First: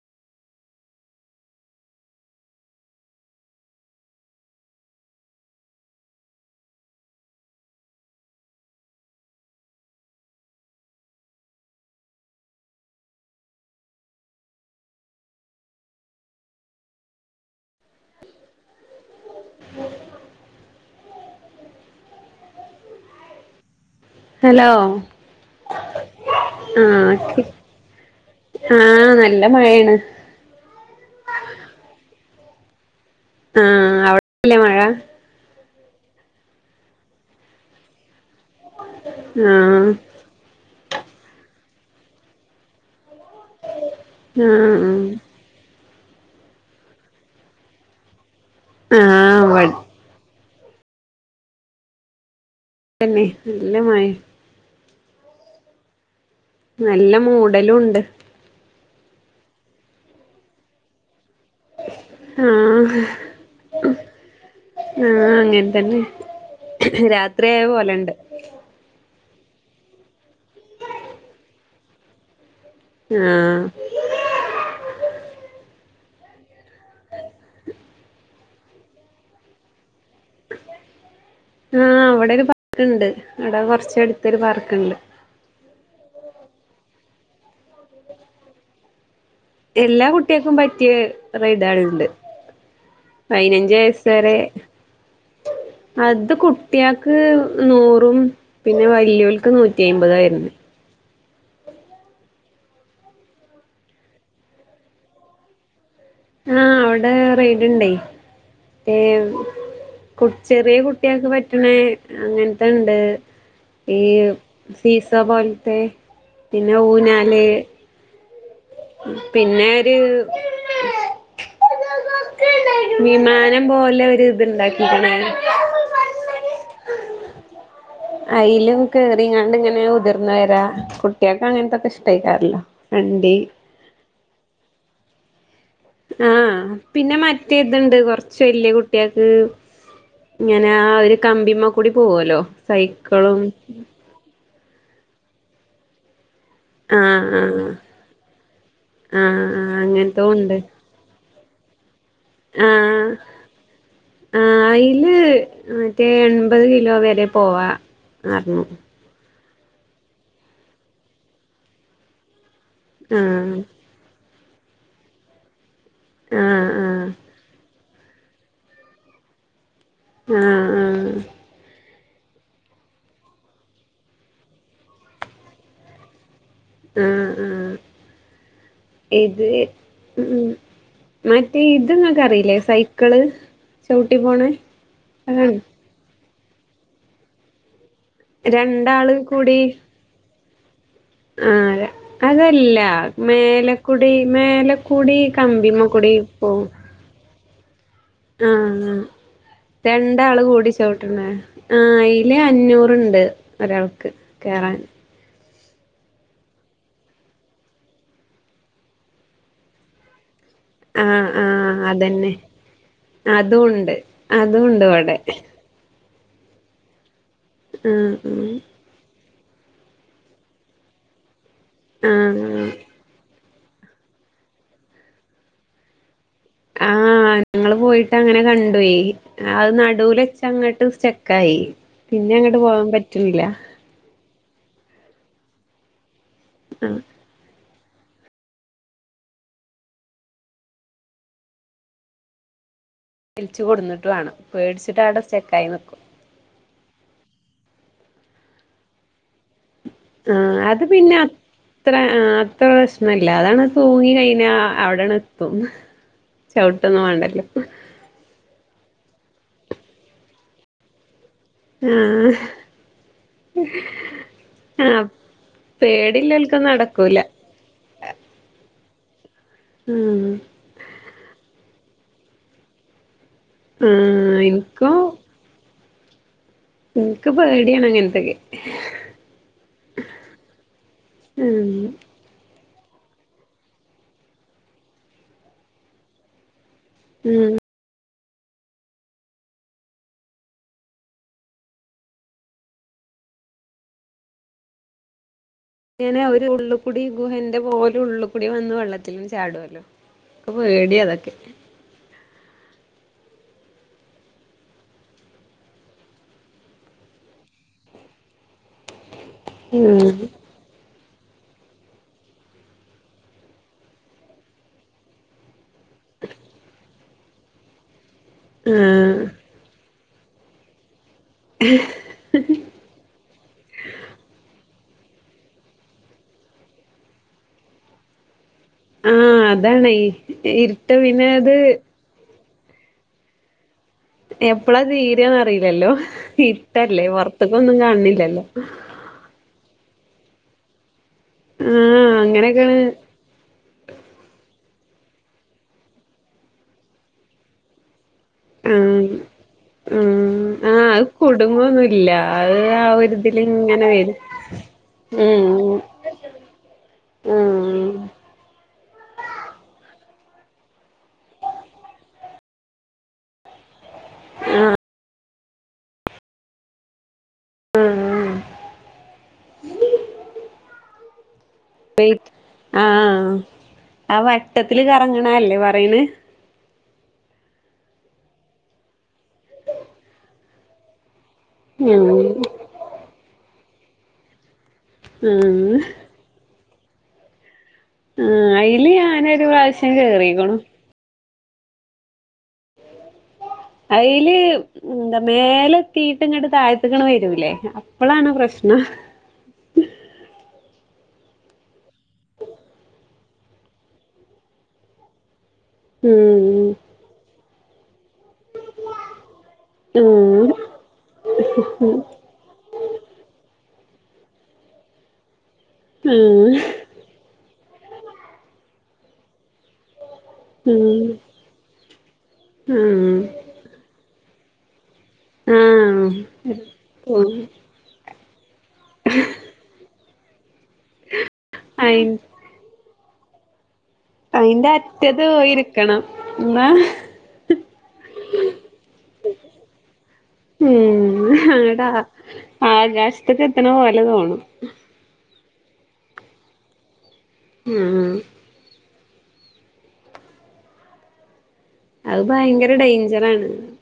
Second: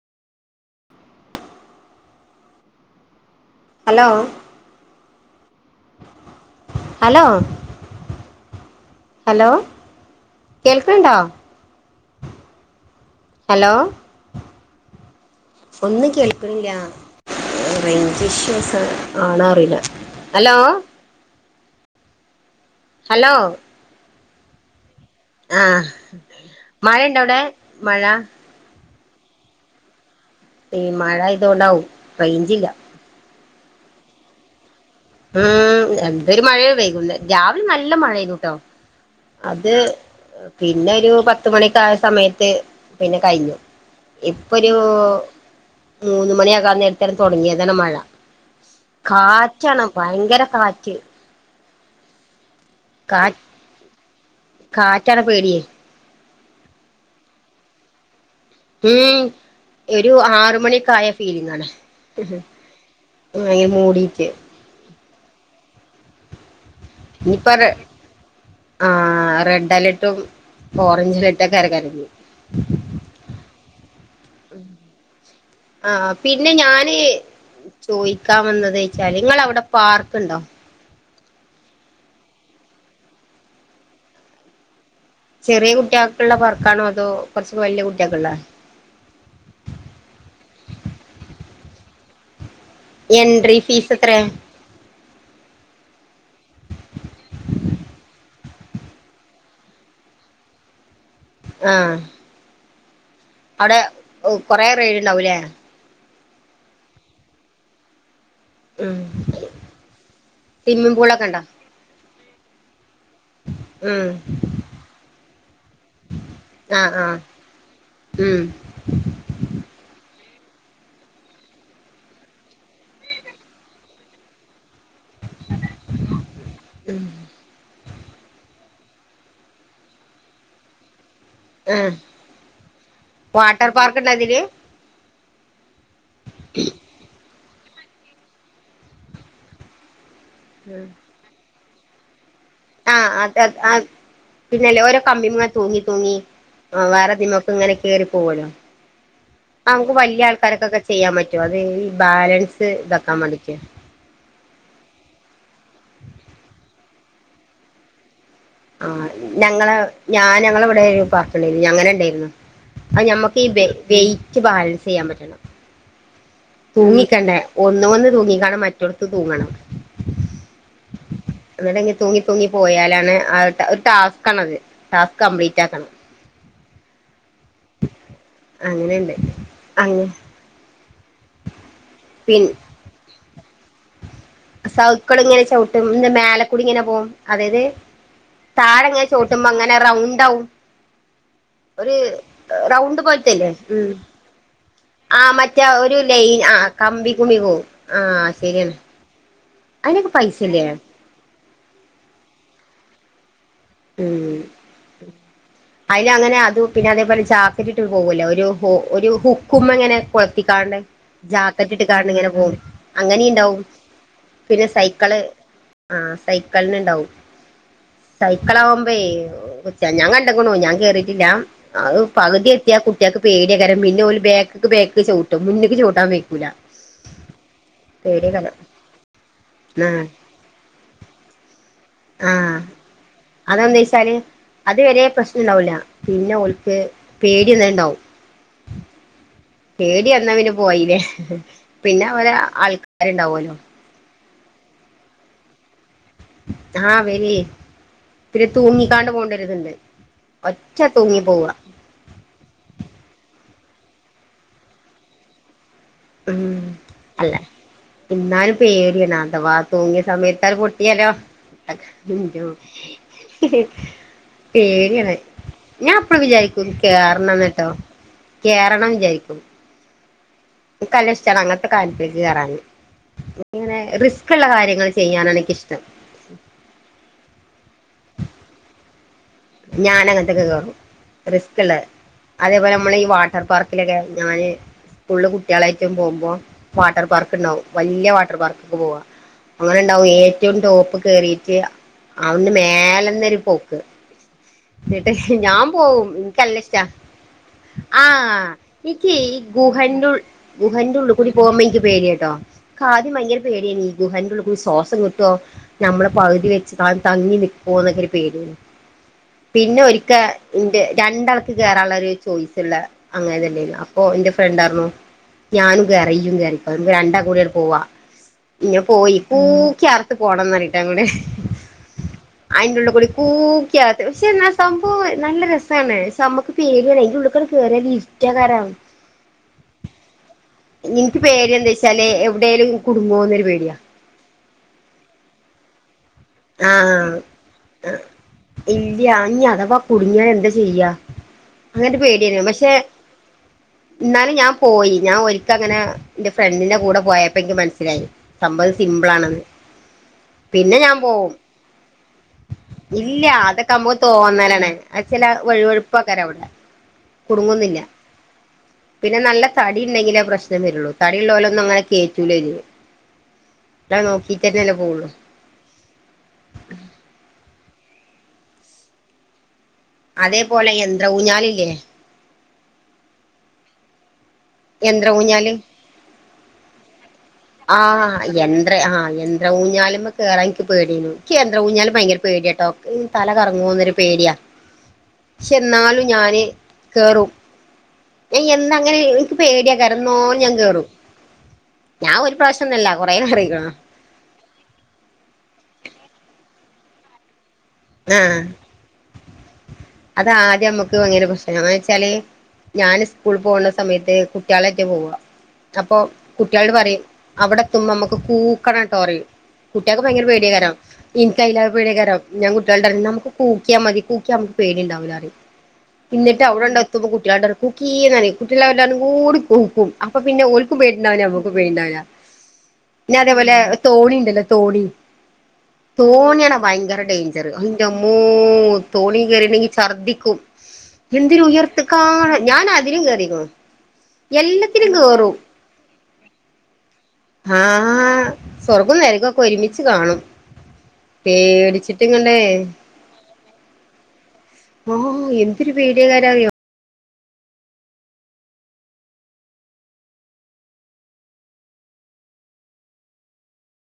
Hello hello, hello കേൾക്കണ് ണ്ടോ? Hello. ഒന്നും കേൾക്കണില്ല. റേഞ്ച് ഇഷ്യൂസ് ആണ് അറിയില്ല. Hello hello. ഹലോ. ആ, ആ മഴ ഇണ്ടോ അവിടെ മഴ. ആ, നല്ല മഴയാണ്. ഈ മഴ ആയതുകൊണ്ടാവും റേഞ്ചില്ല. ആ, അവിടെല്ലേ മഴ. ഉം. എന്തൊരു മഴയ പെയ്തത് രാവിലെ നല്ല മഴനൂട്ടോ. ആ ആ അത് പിന്നെ ഒരു പത്തു മണിക്കായ സമയത്ത് പിന്നെ കഴിഞ്ഞു. ഇപ്പോ ഒരു മൂന്ന് മണിയാകാൻ നേരത്ത് തുടങ്ങിയതാണ് മഴ. ആ ഇവിടെ കാറ്റാണ് ഭയങ്കര കാറ്റ്. തന്നെ കാറ്റ് നല്ല മഴ. കാറ്റാണ് പേടി. നല്ല മൂടലും ഉണ്ട്. ഉം. ഒരു ആറ് മണിക്കായ ഫീലിംഗ ആണ്. ആ, ഭയങ്കര മൂടിയിട്ട് ആ, അങ്ങനെ തന്നെ. രാത്രിയയ പോലണ്ട്. ആ, റെഡ് അലേർട്ടും, ഓറഞ്ച് അലേർട്ടൊക്കെ ഇറങ്ങല്ലേ. ആ. ആ, പിന്നെ ഞാൻ ചോദിക്കാ വന്നത് വച്ചാല് നിങ്ങളെ അവിടെ പാർക്ക്ണ്ടോ? ആ, അവിടെ ഒരു പാർക്ക്ണ്ട് അവിടെ കുറച്ച അടുത്തൊരു പാർക്ക്ണ്ട്. ചെറിയ കുട്ടികൾക്കു ള്ള പർക്കാണോ, അതോ കുറച്ച് വലിയ കുട്ടികൾളള്ള എല്ലാ കുട്ടികൾക്കും പറ്റിയ റെഡ് കളുമുണ്ട്. എൻട്രി പതിനഞ്ച് ഫീസ് വയസ്സ് എത്രയാ വരെ അത് കുട്ടിയക്ക് നൂറും പിന്നെ വലിയോൽക്ക് നൂറ്റി അമ്പതായിരുന്നു. ആ. അവിടെ കൊറെ റെഡ് ഉണ്ടാവൂലേ. ആ, അവിടെ റെയ്ഡുണ്ടേ ഉം കു ചെറിയ സ്വിമ്മിംഗ് പൂളൊക്കെ കുട്ടിയക്ക് ഉണ്ടോ പറ്റണേ അങ്ങനത്തെ ഇണ്ട്. ഈ ഉം സീസ പോലത്തെ പിന്നെ ആഹ് ഊ ആഹ് ഞാൽ ഉം. പിന്നെ ഒരു വിമാനം പോലെ ഒരു ഇത് ഇണ്ടാക്കിണ്. ഉം [inaudible] അതിലും കേറിങ്ങാണ്ടിങ്ങനെ ഉതിർന്ന വരാ കു കുട്ടിയക്കെ അങ്ങനത്തെൊക്കെ ഇഷ്ടകരല്ലോ വണ്ടി എർ പാർക്കുണ്ട അതില് ആഹ് പിന്നെ മറ്റേതുണ്ട് കൊറച്ച് വലിയ കുട്ടികൾക്ക് ഇങ്ങന ഒരു കമ്പിമ്മ കൂടി പോവലോ ആഹ് അത് പിന്നല്ലേ ഓരോ കമ്പിമ്മേ തൂങ്ങി തൂങ്ങി ആഹ് വേറെതിമൊക്ക ഇങ്ങനെ കേറി പോവല്ലോ ആഹ് ആഹ് നമുക്ക് വലിയ അങ്ങനത്തും ഉണ്ട് ആൾക്കാരക്കൊക്കെ ചെയ്യാൻ പറ്റോ അത് ഈ ബാലൻസ് ആഹ് ഇതാക്കാൻ വേണ്ടിട്ട് ആഹ് അയില് മറ്റേ എൺപത് കിലോ വരെ പോവാ [unintelligible] ആഹ് ഞങ്ങള് ഞാൻ ഞങ്ങള് ഇവിടെ പാർപ്പ് എണ്ടായിരുന്നു അങ്ങനെ എണ്ടായിരുന്നു അത് ഞമ്മക്ക് ഈ ആഹ് വെ വെയിറ്റ് ബാലൻസ് ചെയ്യാൻ പറ്റണം ആഹ് ആഹ് തൂങ്ങിക്കണ്ടേ ഒന്ന് വന്ന് തൂങ്ങിക്കാണ്ട് മറ്റെടത്ത് തൂങ്ങണം ഉആഹ് എന്നിട്ട് ഇങ്ങ് തൂങ്ങി തൂങ്ങി പോയാലാണ് ആ ഒരു ടാസ്ക് ആണത് ടാസ്ക് കംപ്ലീറ്റ് ആക്കണം ആഹ് ആഹ് അങ്ങനെണ്ട് ഇത് അങ്ങ് ഉം മറ്റേ ഇത് നിങ്ങക്ക് പിൻ അറിയില്ലേ സൈക്കിള് ചവിട്ടി പോണേ സൈക്കള് ഇങ്ങനെ അതാണ് ചവിട്ടും ഇതിന്റെ മേലക്കുടി ഇങ്ങനെ പോവും അതായത് താഴെ അങ്ങനെ രണ്ടാള് ചൗട്ടുമ്പോ കൂടി അങ്ങനെ റൗണ്ട് ആവും ആഹ് ഒരു അതല്ല റൗണ്ട് പോലത്തല്ലേ ഉം മേലക്കുടി മേലക്കൂടി ആഹ് മറ്റേ ഒരു കമ്പിമ്മക്കൂടി ലൈൻ ആ പോവും കമ്പി കൂടി പോകും ആഹ് ആഹ് അതിനൊക്കെ രണ്ട് ആള് പൈസല്ലേ കൂടി ചൗ ട്ടണെ ആഹ് അയില് അഞ്ഞൂറ് ഒണ്ട് ഒരാൾക്ക് കേറാൻ അതില അങ്ങനെ അത് പിന്നെ അതേപോലെ ചാക്കലറ്റ് ഇട്ട് പോകല്ലോ ഒരു ഒരു ഹുക്കുമ്മെ ഇങ്ങനെ കൊള്ത്തിക്കാണ്ട് ആഹ് ജാക്കറ്റ് ആഹ് ഇട്ട് കാണം ഇങ്ങനെ അതന്നെ പോകും അങ്ങനെ ഇണ്ടാവും അതുണ്ട് പിന്നെ അതുണ്ട് ഇവിടെ സൈക്കള് ആഹ് സൈക്കളിന് ഇണ്ടാവും ആഹ് മക്കളാവുമ്പൊഴേ കൊച്ച ഞാൻ കണ്ടെക്കണു ഞാൻ കേറിട്ടില്ല അത് ആഹ് പകുതി ആഹ് എത്തിയ കുട്ടിക്ക് പേടിയ കാരണം പിന്നെ ഓല് ബേക്കക്ക് ബേക്ക് ചവിട്ടും മുന്നേക്ക് ചവുട്ടാൻ വെക്കൂല ആഹ് ഞങ്ങള് പോയിട്ട് അങ്ങനെ കണ്ടുവേ അത് ആഹ് നടുവൽ വച്ചങ്ങോട്ട് സ്റ്റക്ക് ആയി പിന്നെ അങ്ങോട്ട് പോകാൻ പറ്റ് അത് എന്ന് വെച്ചാല് അത് വരെ പ്രശ്നം ഇണ്ടാവൂല്ല പിന്നെ ഓൽക്ക് ആഹ് പേടിയന്നണ്ടാവും പേടി വന്ന പിന്നെ പോയില്ലേ പിന്നെ അവരെ ആൾക് പിലിച്ച് കൊണ്ട് വന്നിട്ട് വേണം പേടിച്ചിട്ട് അവിടെ സ്റ്റക്കായി നിൽക്കും ആഹ് അവരി പിന്നെ തൂങ്ങിക്കാണ്ട് പോണ്ടരിതൊണ്ട് ആഹ് അത് പിന്ന അത്ര അത്ര പ്രശ്ന ഇല്ല അതാണ് തൂങ്ങി കഴിഞ്ഞ അവിടണ എത്തും ഉം ചവിട്ടൊന്നും അല്ല വേണ്ടല്ലോ എന്നാലും പേടിയാണ് അഥവാ തൂങ്ങിയ സമയത്ത് അത് പൊട്ടിയാലോ തക്ക് ആ അയ്യോ [inaudible] ആ പേടിയാണ് ഞാൻ അപ്പളും വിചാരിക്കും പേടില്ലോൽക്കൊന്നും നടക്കൂല കേറണം എന്നട്ടോ കേറണം എന്ന് വിചാരിക്കും ഉം എനിക്ക് നല്ല ഇഷ്ടാണ് അങ്ങനത്തെ കാര്യത്തിന് കേറാന് ഇങ്ങനെ ആ റിസ്ക് ഒള്ള കാര്യങ്ങൾ ഇൻക്കോ ചെയ്യാനാണ് എനിക്ക് ഇഷ് എനിക്ക് പേടിയാണ് അങ്ങനത്തെക്കെ ഞാൻ അങ്ങനത്തെ ഒക്കെ കേറും റിസ്ക് ഉള്ളത് ഉം അതേപോലെ അമ്മള് ഈ വാട്ടർ പാർക്കില് ഒക്കെ ഞാന് ഫുള്ള് കുട്ടികളായിട്ടും പോകുമ്പോ വാട്ടർ പാർക്ക് ഇണ്ണാവും വല്യ വാട്ടർ പാർക്കക്കു പോവാ അങ്ങനെ എണ്ടാവും ഏറ്റവും ടോപ്പ് കേറിട്ട് അന്റെ മേലന്ന് ഒരു പോക്ക് എന്നട്ട് ഞാം പോവും ഇങ്ങനെ ഒരു എനിക്കല്ലഷ്‌ട ഉള്ളുകൂടി ഗുഹന്റെ പോലെ ഉള്ളുകൂടി ആഹ് വന്ന് എനിക്ക് വെള്ളത്തിലും ഈ ചാടുവല്ലോ ഗുഹന്റെ ഉൾ ഇൻക്ക് ഗുഹന്റെ പേടിയാ ഉള്ളിൽ കൂടി അതൊക്കെ പോകുമ്പോ എനിക്ക് പേടിയ ട്ടോ ഇക്ക് ആദ്യം ഭയങ്കര പേടിന്ന് ഈ ഗുഹന്റെ ഉള്ളി കൂടി സോസം കിട്ടുവോ നമ്മള് പകുതി വെച്ച് താൻ തങ്ങി നിക്കോ എന്ന് ഒക്കെ ഒരു പേടി ആണ് പിന്നെ ഒരിക്ക ഉം ഇന്റെ രണ്ട് ആൾക്ക് കേയറാന് ഒള്ളൊരു ചോയ്സ് ഒള്ള അങ്ങനെ അല്ലേനു അപ്പൊ എന്റെ ഫ്രണ്ട് ആർന്നു ഞാനും കേറി ഇയ്യും കേറിക്കോ മ്മക്ക് രണ്ടാ കൂടെ യാട് പോവാ ഇങ്ങ പോയി ആ കൂക്കി ആ ട്ട് പോണംന്നറിട്ടങ്ങട് [inaudible] അയിന്റ ഉള്ളിക്കൂടി കൂക്കിയ ക്ഷെ അന്ന സംഭവം നല്ല രസാണ് പക്ഷെ നമ്മുക്ക് പേടിയാണ് അയിന്റെ ഉള്ളിക്കൂടെ കേയറിയ ഇരുട്ടെക്കാരം ആഹ് അതാണേ ഇനിക്ക് പേടി എന്താ വെച്ചാല് എവിടേലും കുടുംങ്ങോന്നൊരു പേടിയാ എപ്പളാ തീരെന്ന്റിയില്ലല്ലോ ഇര്ട്ടല്ലേ ആഹ് പുറത്തക്കൊന്നും കാണില്ലല്ലോ ല്യ ഞ്ഞി അഥവാ കുടുങ്ങിയാ എന്താ ചെയ്യാ അങ്ങനത്ത ആഹ് പേടിയ പക്ഷെ അങ്ങനെയൊക്കെയാണ് ഇന്നാലും ഞാൻ പോയി ഞാൻ ഒരിക്ക അങ്ങനെ എന്റെ ഫ്രണ്ടിന്റെ കൂടെ പോയപ്പോ എനിക്ക് മനസ്സിലായി സംഭവം ആഹ് സിമ്പിൾ ആണത് ഉം പിന്നെ ആഹ് ഞാൻ അത് പോം കുടുങ്ങൊന്നുല്ല അത് ആ ഇല്ല ഒരിതില് അതൊക്കെ ഇങ്ങനെ അമ്മക്ക് വരും തോന്നലാണ് അത് ചില ഉം വഴു വഴു പ്പക്കാര അവിടെ കുടുങ്ങുന്നില്ല ഉം പിന്നെ നല്ല തടി ഉണ്ടെങ്കില ആ പ്രശ്നം വരുള്ളൂ തടി ഉള്ളോലെ ഒന്നുംങ്ങനെ കേറ്റൂല അതിൽ ന്നാ നോക്കിട്ടന്നെല്ലേ പോവുള്ളു ആഹ് അതേപോലെ യന്ത്ര ഊഞ്ഞാലില്ലേ വൈറ്റ് ആഹ് ആഹ് ആഹ് ആ വട്ടത്തില് യന്ത്ര കറങ്ങണ ഊഞ്ഞാല് അല്ലേ പറയണ് ആഹ് യന്ത്ര ആഹ് യന്ത്ര ഊഞ്ഞാലുംമ്മെ കേറാൻ എൻക്ക് പേടിയേനു ക്കി യന്ത്ര ഊഞ്ഞാൽ ഭയങ്കര ഉം പേടിയ ട്ടൊ തല കറങ്ങോന്നൊരു പേടിയ ക്ഷെ ആഹ് എന്നാലും ഞാന് കേറും ഞാൻ ആഹ് അയില് എന്തങ്ങനെ ഇൻക്ക് ഞാനൊരു പ്രാവശ്യം പേടിയാക്കരം ഇന്നാലും ഞാൻ കേറിക്ക്ണു കേറും ഞാൻ ഒരു പ്രാവശ്യം ന്നൊല്ല കൊറേ കേറിക്ക്‌ണ് അയ്ല് എന്താ മേലെത്തിട്ട് ഇങ്ങട്ട് താഴ്ത്തിക്കണ് വരൂല്ലേ അപ്പോളാണ് പ്രശ്നം അതാദ്യം നമുക്ക് ഭയങ്കര പ്രശ്ന എന്ന്വെച്ചാല് ഞാന് സ്കൂൾ പോണ സമയത്ത് കുട്ടികളട്ടെ പോവ അപ്പൊ ഉം കുട്ടികളട് പറയും അവിടെ എത്തുമ്പ നമ്മുക്ക് കൂക്കണം ട്ടോറയും കുട്ട്യാക്ക് ഭയങ്കര ഉം പേടിയകാരം ഇൻക്ക് അതിലേറേ പേടകാരം ഞാൻ കുട്ടികളോട് പറയും നമുക്ക് കൂക്ക്യാമതി കൂക്ക്യമക്ക് പേടിണ്ടാവൂല്ലാറിം ഇന്നിട്ട് ഉം അവിടെണ്ട എത്തുമ്പ കുട്ടികളാണ്ട അറിം കുക്കീന്നറിം കുട്ടള എല്ലാവാരും കൂടി കൂക്കും അപ്പൊ പിന്നെ ഓൽക്കും ഉം പേടിണ്ടാവില്ല നമ്മക്കും പേടിണ്ടാവില്ല ഉം പിന്നെ അതേപോലെ തോണിണ്ടല്ലോ തോണി ആഹ് തോണിയാണ് ഭയങ്കര ഉം ഡേഞ്ചറ് ന്റമ്മോ തോണി കേരീട്ടെങ്കി ഛർദിക്കും എന്തൊരു അയി ഉയർത്ത്ക്കാണ് ഞാൻ അതിലും കേറിക്കുണു എല്ലത്തിലും കേറും ക്കണം എന്താ ആഹ് സ്വർഗും നെരക്കൊക്കെ ഒരുമിച്ച് കാണും ഉം അങ്ങട പേടിച്ചിട്ട് ഇങ്ങണ്ടേ ആകാശത്ത്ക്ക് എത്തണ പോലെ തോന്നും ഓഹ് എന്തൊരു പേടിയകാര അറിയോ ഉം അത് ഭയങ്കര ഡേഞ്ചറ ആണ്